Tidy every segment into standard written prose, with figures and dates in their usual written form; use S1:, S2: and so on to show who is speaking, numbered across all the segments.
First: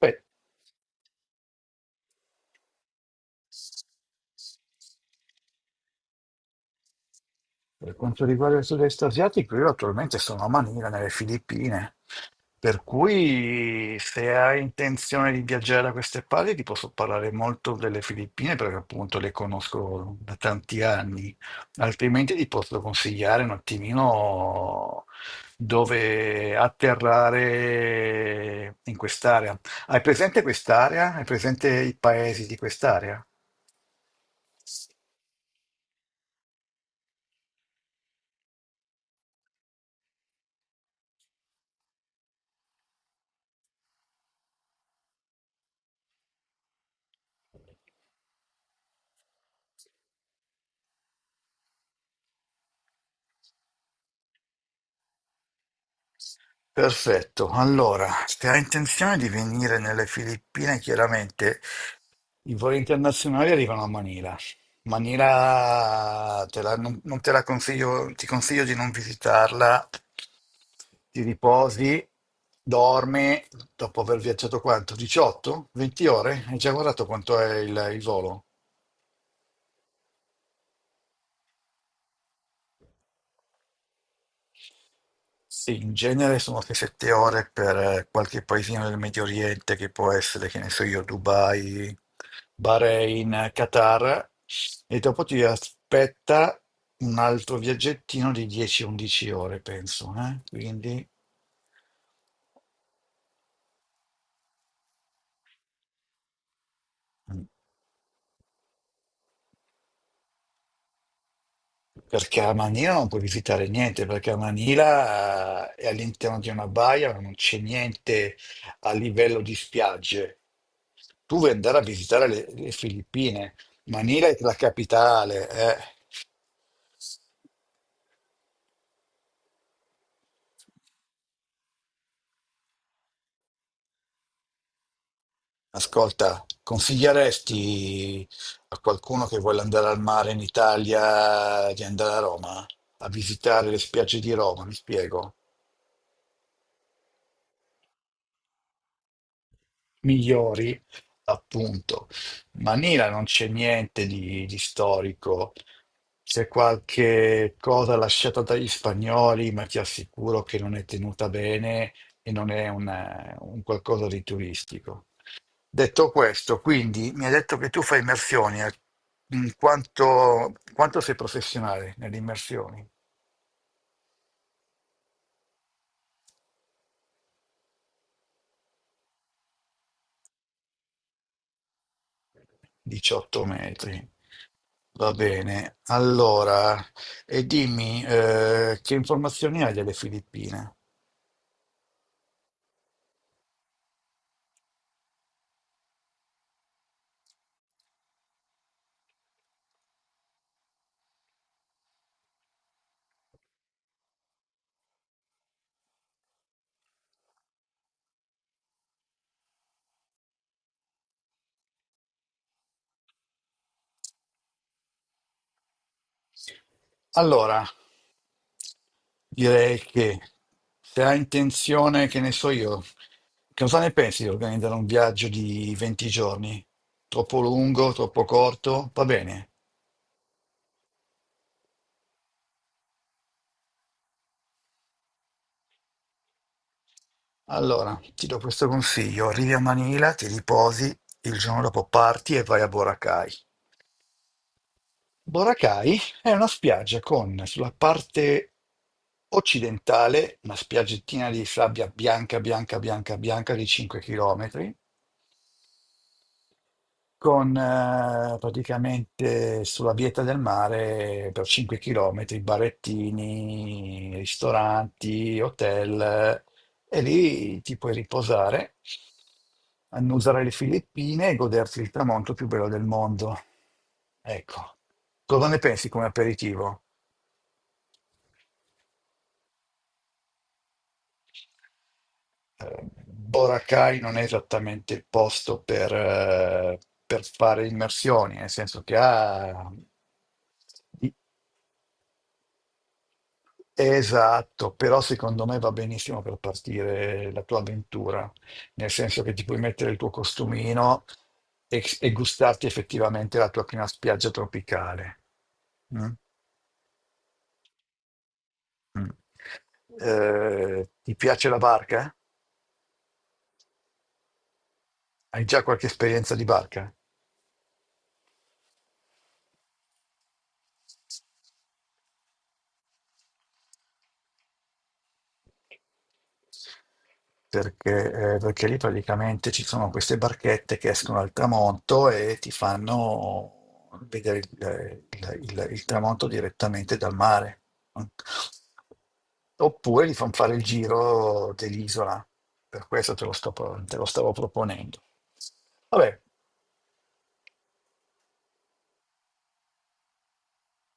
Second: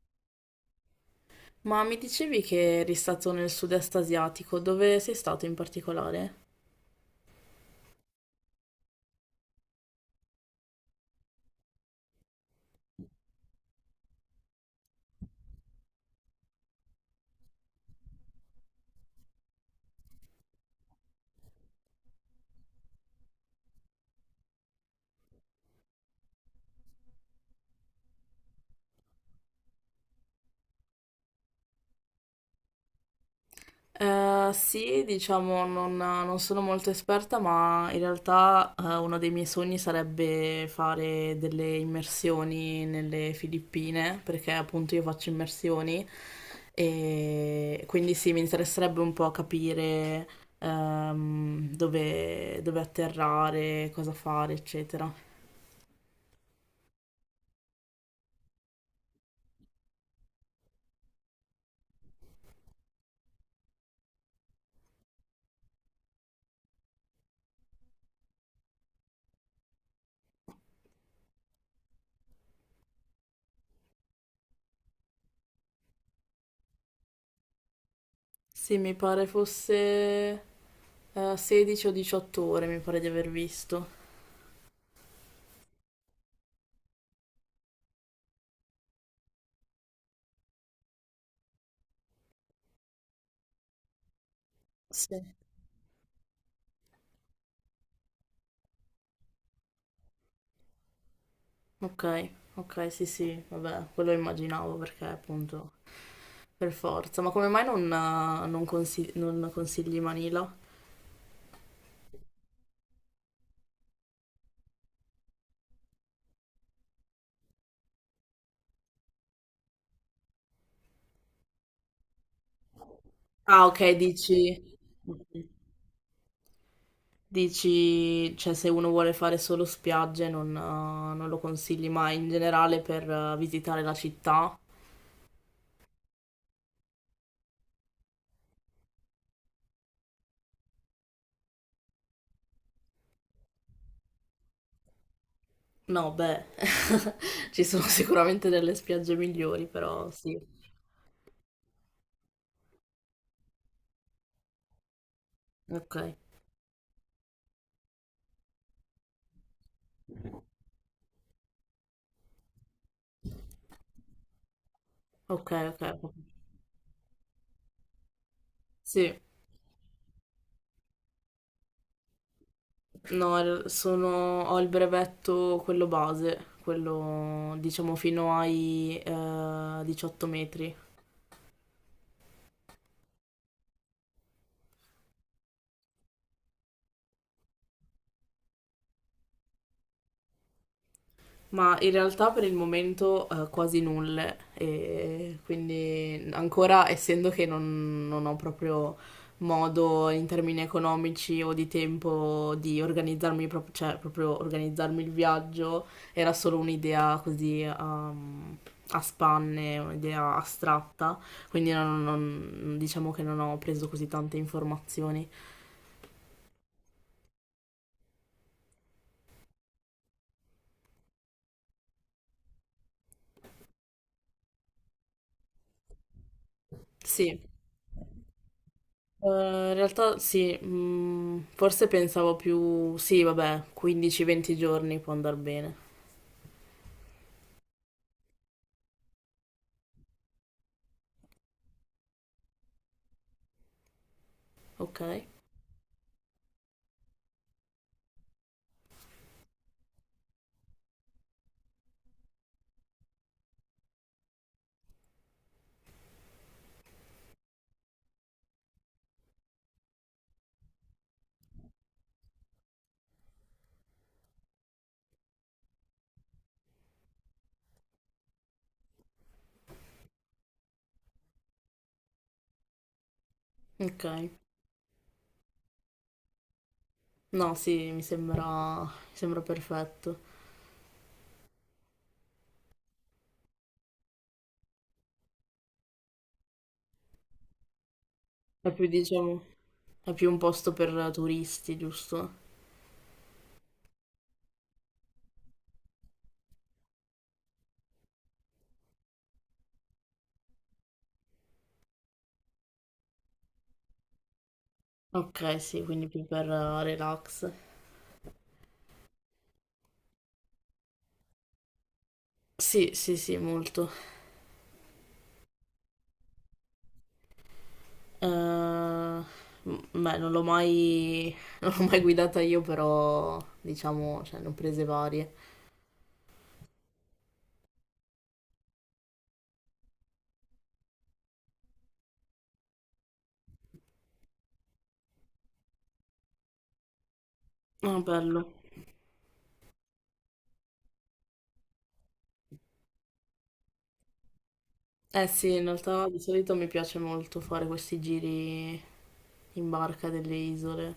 S1: Beh,
S2: Ma mi dicevi che eri stato nel sud-est asiatico, dove sei stato in particolare?
S1: per quanto riguarda il sud-est asiatico, io attualmente sono a Manila, nelle Filippine, per cui se hai intenzione di viaggiare da queste parti ti posso parlare molto delle Filippine perché appunto le conosco da tanti anni, altrimenti ti posso consigliare un attimino dove atterrare in quest'area. Hai presente quest'area? Hai presente i paesi di quest'area?
S2: Sì, diciamo, non sono molto esperta, ma in realtà uno dei miei sogni sarebbe fare delle immersioni nelle Filippine, perché appunto io faccio immersioni e quindi sì, mi interesserebbe un po' capire dove atterrare, cosa fare, eccetera.
S1: Perfetto, allora, se hai intenzione di venire nelle Filippine, chiaramente i voli internazionali arrivano a Manila. Manila te la- non, non te la consiglio, ti consiglio di non visitarla, ti riposi, dormi, dopo aver viaggiato quanto? 18? 20 ore? Hai già guardato quanto è il volo?
S2: Sì, mi pare fosse. 16 o 18 ore mi pare di aver visto.
S1: Sì, in genere sono 6-7 ore per qualche paesino del Medio Oriente che può essere, che ne so io, Dubai, Bahrain, Qatar, e dopo
S2: Sì.
S1: ti aspetta un altro viaggettino di 10-11 ore, penso, eh? Quindi.
S2: Ok, ok, sì, sì, vabbè, quello immaginavo perché appunto per forza. Ma
S1: mm.
S2: come mai non consigli Manila?
S1: Perché a Manila non puoi visitare niente, perché a Manila è all'interno di una baia, ma non c'è niente a livello di spiagge. Tu vuoi andare a visitare le Filippine,
S2: Ah, ok,
S1: Manila è la
S2: dici,
S1: capitale.
S2: dici, cioè se uno vuole fare solo spiagge non lo consigli mai in generale per visitare la città?
S1: Ascolta, consiglieresti a qualcuno che vuole andare al mare in Italia di andare a Roma, a visitare le spiagge di Roma, mi spiego?
S2: No, beh, ci sono sicuramente delle spiagge migliori, però sì.
S1: Migliori appunto. Ma Nila non c'è niente di storico,
S2: Ok,
S1: c'è qualche cosa lasciata dagli spagnoli, ma ti assicuro che non è tenuta bene e non è un qualcosa di turistico.
S2: ok, ok.
S1: Detto questo, quindi mi hai detto che tu fai immersioni,
S2: Sì.
S1: in quanto sei professionale nelle immersioni?
S2: No, ho il brevetto, quello base, quello diciamo fino ai 18 metri.
S1: 18 metri. Va bene, allora, e dimmi che informazioni hai delle Filippine?
S2: Ma in realtà per il momento quasi nulle, e quindi ancora essendo che non ho proprio modo in termini economici o di tempo di organizzarmi, cioè proprio organizzarmi il viaggio, era solo un'idea così a spanne, un'idea astratta, quindi diciamo che non ho preso così tante informazioni.
S1: Allora, direi che se hai intenzione, che ne so io, che cosa ne pensi di organizzare un viaggio di 20 giorni?
S2: Sì.
S1: Troppo lungo, troppo corto? Va bene.
S2: In realtà sì, forse pensavo più, sì, vabbè, 15-20 giorni può andare bene.
S1: Allora, ti do questo consiglio. Arrivi a Manila, ti riposi, il giorno dopo parti e vai a Boracay.
S2: Ok,
S1: Boracay è una spiaggia con sulla parte occidentale una spiaggettina di sabbia bianca, bianca, bianca, bianca di 5 km con praticamente sulla bieta del mare per 5 km, barettini, ristoranti, hotel, e lì ti puoi riposare, annusare le Filippine e goderti il tramonto più bello del mondo.
S2: ok.
S1: Ecco, cosa ne pensi come aperitivo?
S2: No, sì, mi sembra perfetto.
S1: Boracay non è esattamente il posto per fare immersioni. Nel
S2: È
S1: senso
S2: più,
S1: che
S2: diciamo,
S1: ha
S2: è più un posto per
S1: di,
S2: turisti, giusto?
S1: Esatto, però secondo me va benissimo per partire la tua avventura, nel senso che ti puoi mettere il tuo costumino e gustarti effettivamente la tua prima spiaggia tropicale.
S2: Ok, sì, quindi
S1: Mm?
S2: più per relax.
S1: Mm. Ti piace la barca?
S2: Sì, sì, sì, molto.
S1: Hai già qualche esperienza di barca?
S2: Eh, m- beh, non l'ho mai, non l'ho mai guidata io, però, diciamo, cioè, ne ho prese varie.
S1: Perché lì praticamente ci sono queste barchette che escono al tramonto e ti fanno vedere il tramonto direttamente dal mare.
S2: Ah, bello.
S1: Oppure gli fanno fare il giro dell'isola, per questo te lo stavo proponendo.
S2: Eh sì, in realtà di
S1: Vabbè,
S2: solito mi piace molto fare questi giri in barca delle isole,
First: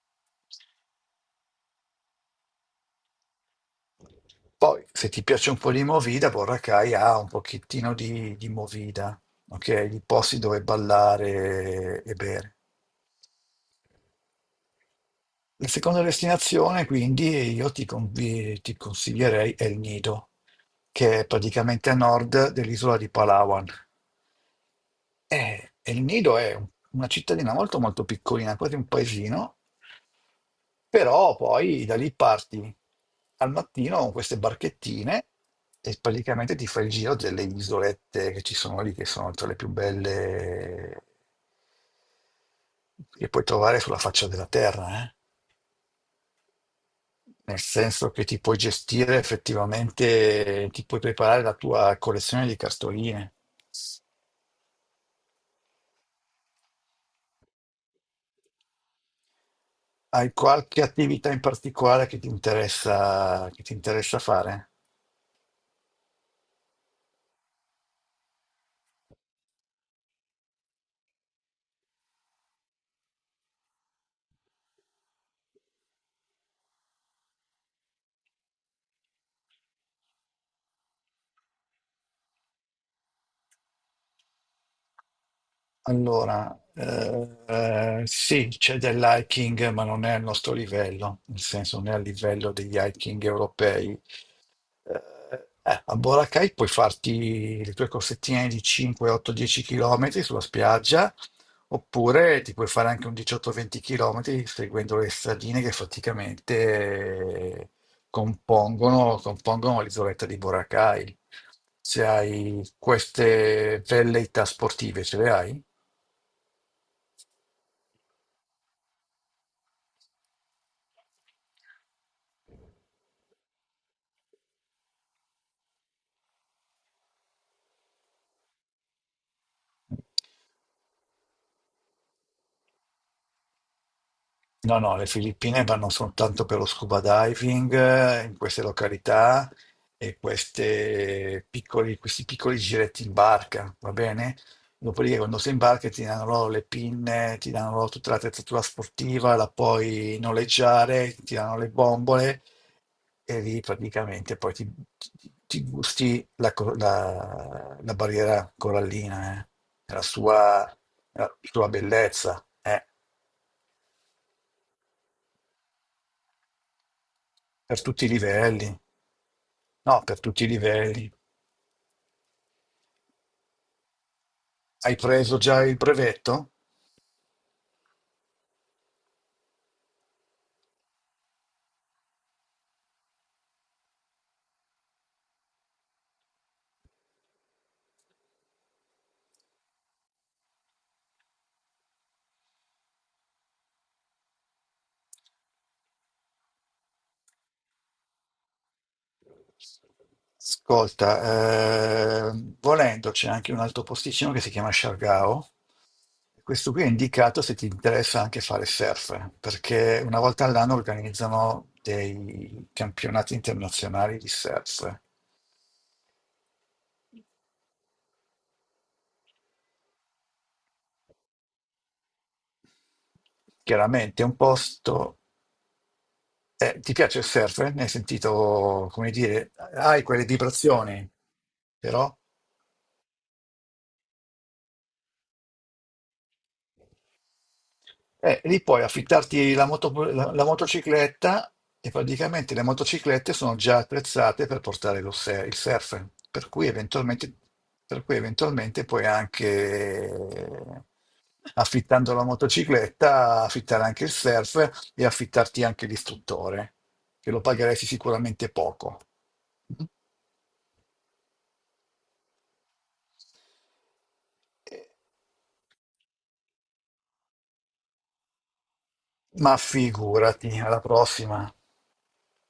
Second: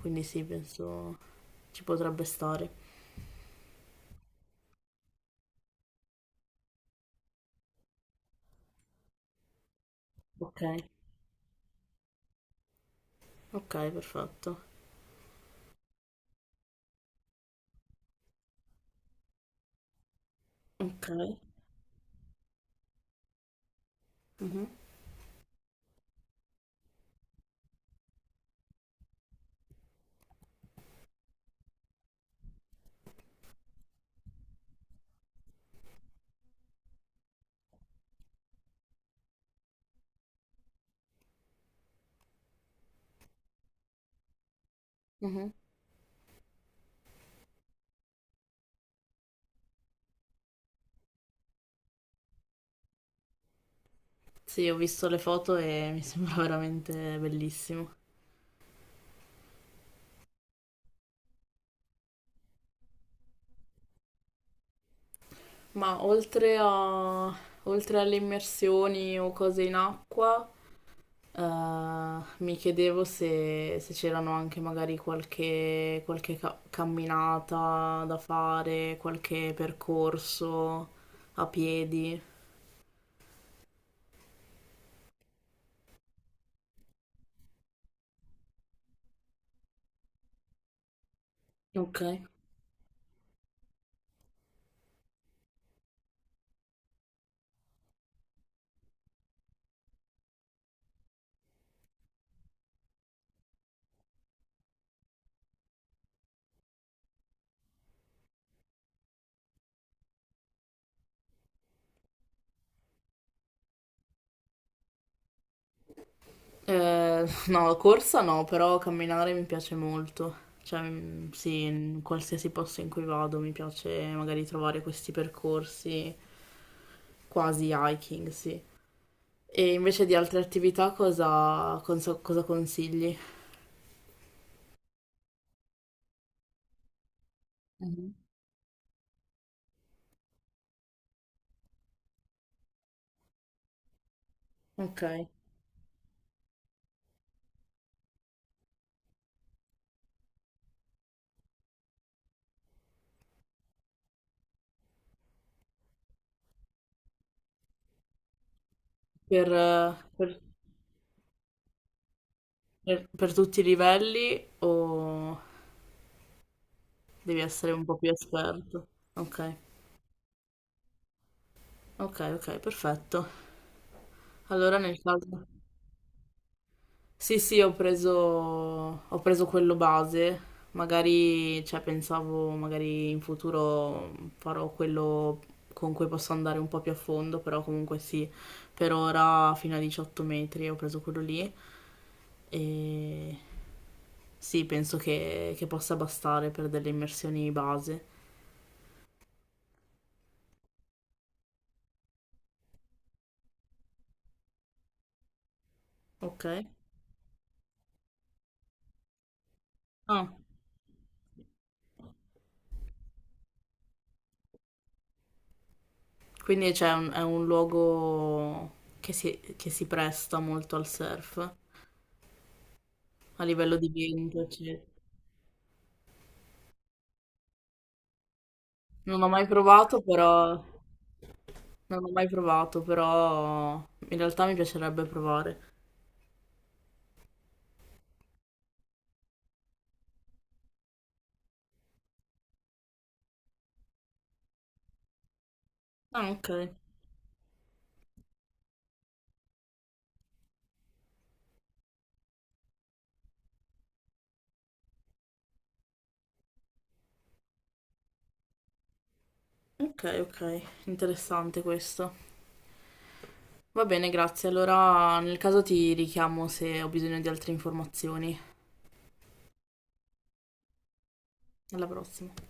S2: quindi sì, penso ci potrebbe stare.
S1: poi se ti piace un po' di Movida, Boracay ha un pochettino di, Movida, ok? Di posti
S2: Ok,
S1: dove ballare e bere.
S2: ok, perfetto.
S1: La seconda destinazione, quindi, io ti consiglierei El Nido,
S2: Ok.
S1: che è praticamente a nord dell'isola di Palawan.
S2: Mhm,
S1: E El Nido è una cittadina molto molto piccolina, quasi un paesino, però poi da lì parti al mattino con queste barchettine e praticamente ti fai il giro delle isolette che ci sono lì, che sono tra le più belle che puoi trovare sulla faccia della terra,
S2: mhm.
S1: nel senso che ti puoi gestire effettivamente, ti puoi preparare la tua collezione di cartoline.
S2: Sì, ho visto le foto e mi sembra veramente bellissimo.
S1: Hai qualche attività in particolare che ti interessa fare?
S2: Ma oltre alle immersioni o cose in acqua. Mi chiedevo se c'erano anche magari qualche camminata da fare, qualche percorso a piedi.
S1: Allora, sì, c'è dell'hiking, ma non è al nostro livello, nel senso non è
S2: Ok.
S1: al livello degli hiking europei. A Boracay puoi farti le tue corsettine di 5, 8, 10 km sulla spiaggia, oppure ti puoi fare anche un 18-20 km seguendo le stradine che praticamente eh, compongono l'isoletta di Boracay. Se hai queste velleità sportive, ce le hai?
S2: No, corsa no, però camminare mi piace molto. Cioè, sì, in qualsiasi posto in cui vado mi piace magari trovare questi percorsi quasi hiking, sì. E invece di altre attività cosa consigli?
S1: No, no, le Filippine vanno soltanto per lo scuba diving
S2: Mhm.
S1: in queste località e queste questi piccoli giretti in barca, va bene?
S2: Ok.
S1: Dopodiché quando sei in barca ti danno loro le pinne, ti danno loro tutta l'attrezzatura sportiva, la puoi noleggiare, ti danno le bombole e lì praticamente poi ti gusti la barriera corallina,
S2: Per, eh,
S1: e la
S2: per-
S1: sua, la sua bellezza,
S2: per tutti i livelli o devi essere
S1: per
S2: un po'
S1: tutti i
S2: più
S1: livelli.
S2: esperto? Ok,
S1: No, per tutti i livelli.
S2: ok, ok, perfetto. Allora
S1: Hai
S2: nel
S1: preso
S2: caso.
S1: già il brevetto?
S2: Sì, sì, ho preso quello base, magari, cioè pensavo magari in futuro farò quello con cui posso andare un po' più a fondo, però comunque sì, per ora fino a 18 metri ho preso quello lì e sì, penso che possa bastare per delle immersioni base.
S1: Ascolta, volendo c'è anche un altro posticino che si chiama Shargao.
S2: Ok.
S1: Questo qui è indicato se ti interessa anche fare surf, perché una
S2: Ah,
S1: volta all'anno organizzano dei campionati internazionali di surf.
S2: quindi c'è è un luogo che si presta molto al surf a livello di
S1: Chiaramente è un
S2: vento, eccetera.
S1: posto. Ti piace il surf? Ne hai sentito, come
S2: Non ho mai
S1: dire,
S2: provato,
S1: hai quelle
S2: però
S1: vibrazioni,
S2: non ho
S1: però.
S2: mai provato, però in realtà mi piacerebbe provare.
S1: Lì puoi affittarti la motocicletta e praticamente le motociclette sono già attrezzate per portare lo se- il surf,
S2: Ah,
S1: per
S2: ok,
S1: cui eventualmente, per cui eventualmente puoi anche, affittando la motocicletta, affittare anche il surf e affittarti anche l'istruttore, che lo pagheresti sicuramente poco.
S2: ok, ok, interessante questo. Va bene, grazie. Allora, nel caso ti richiamo se ho bisogno di altre informazioni.
S1: Ma figurati, alla prossima.
S2: Alla prossima.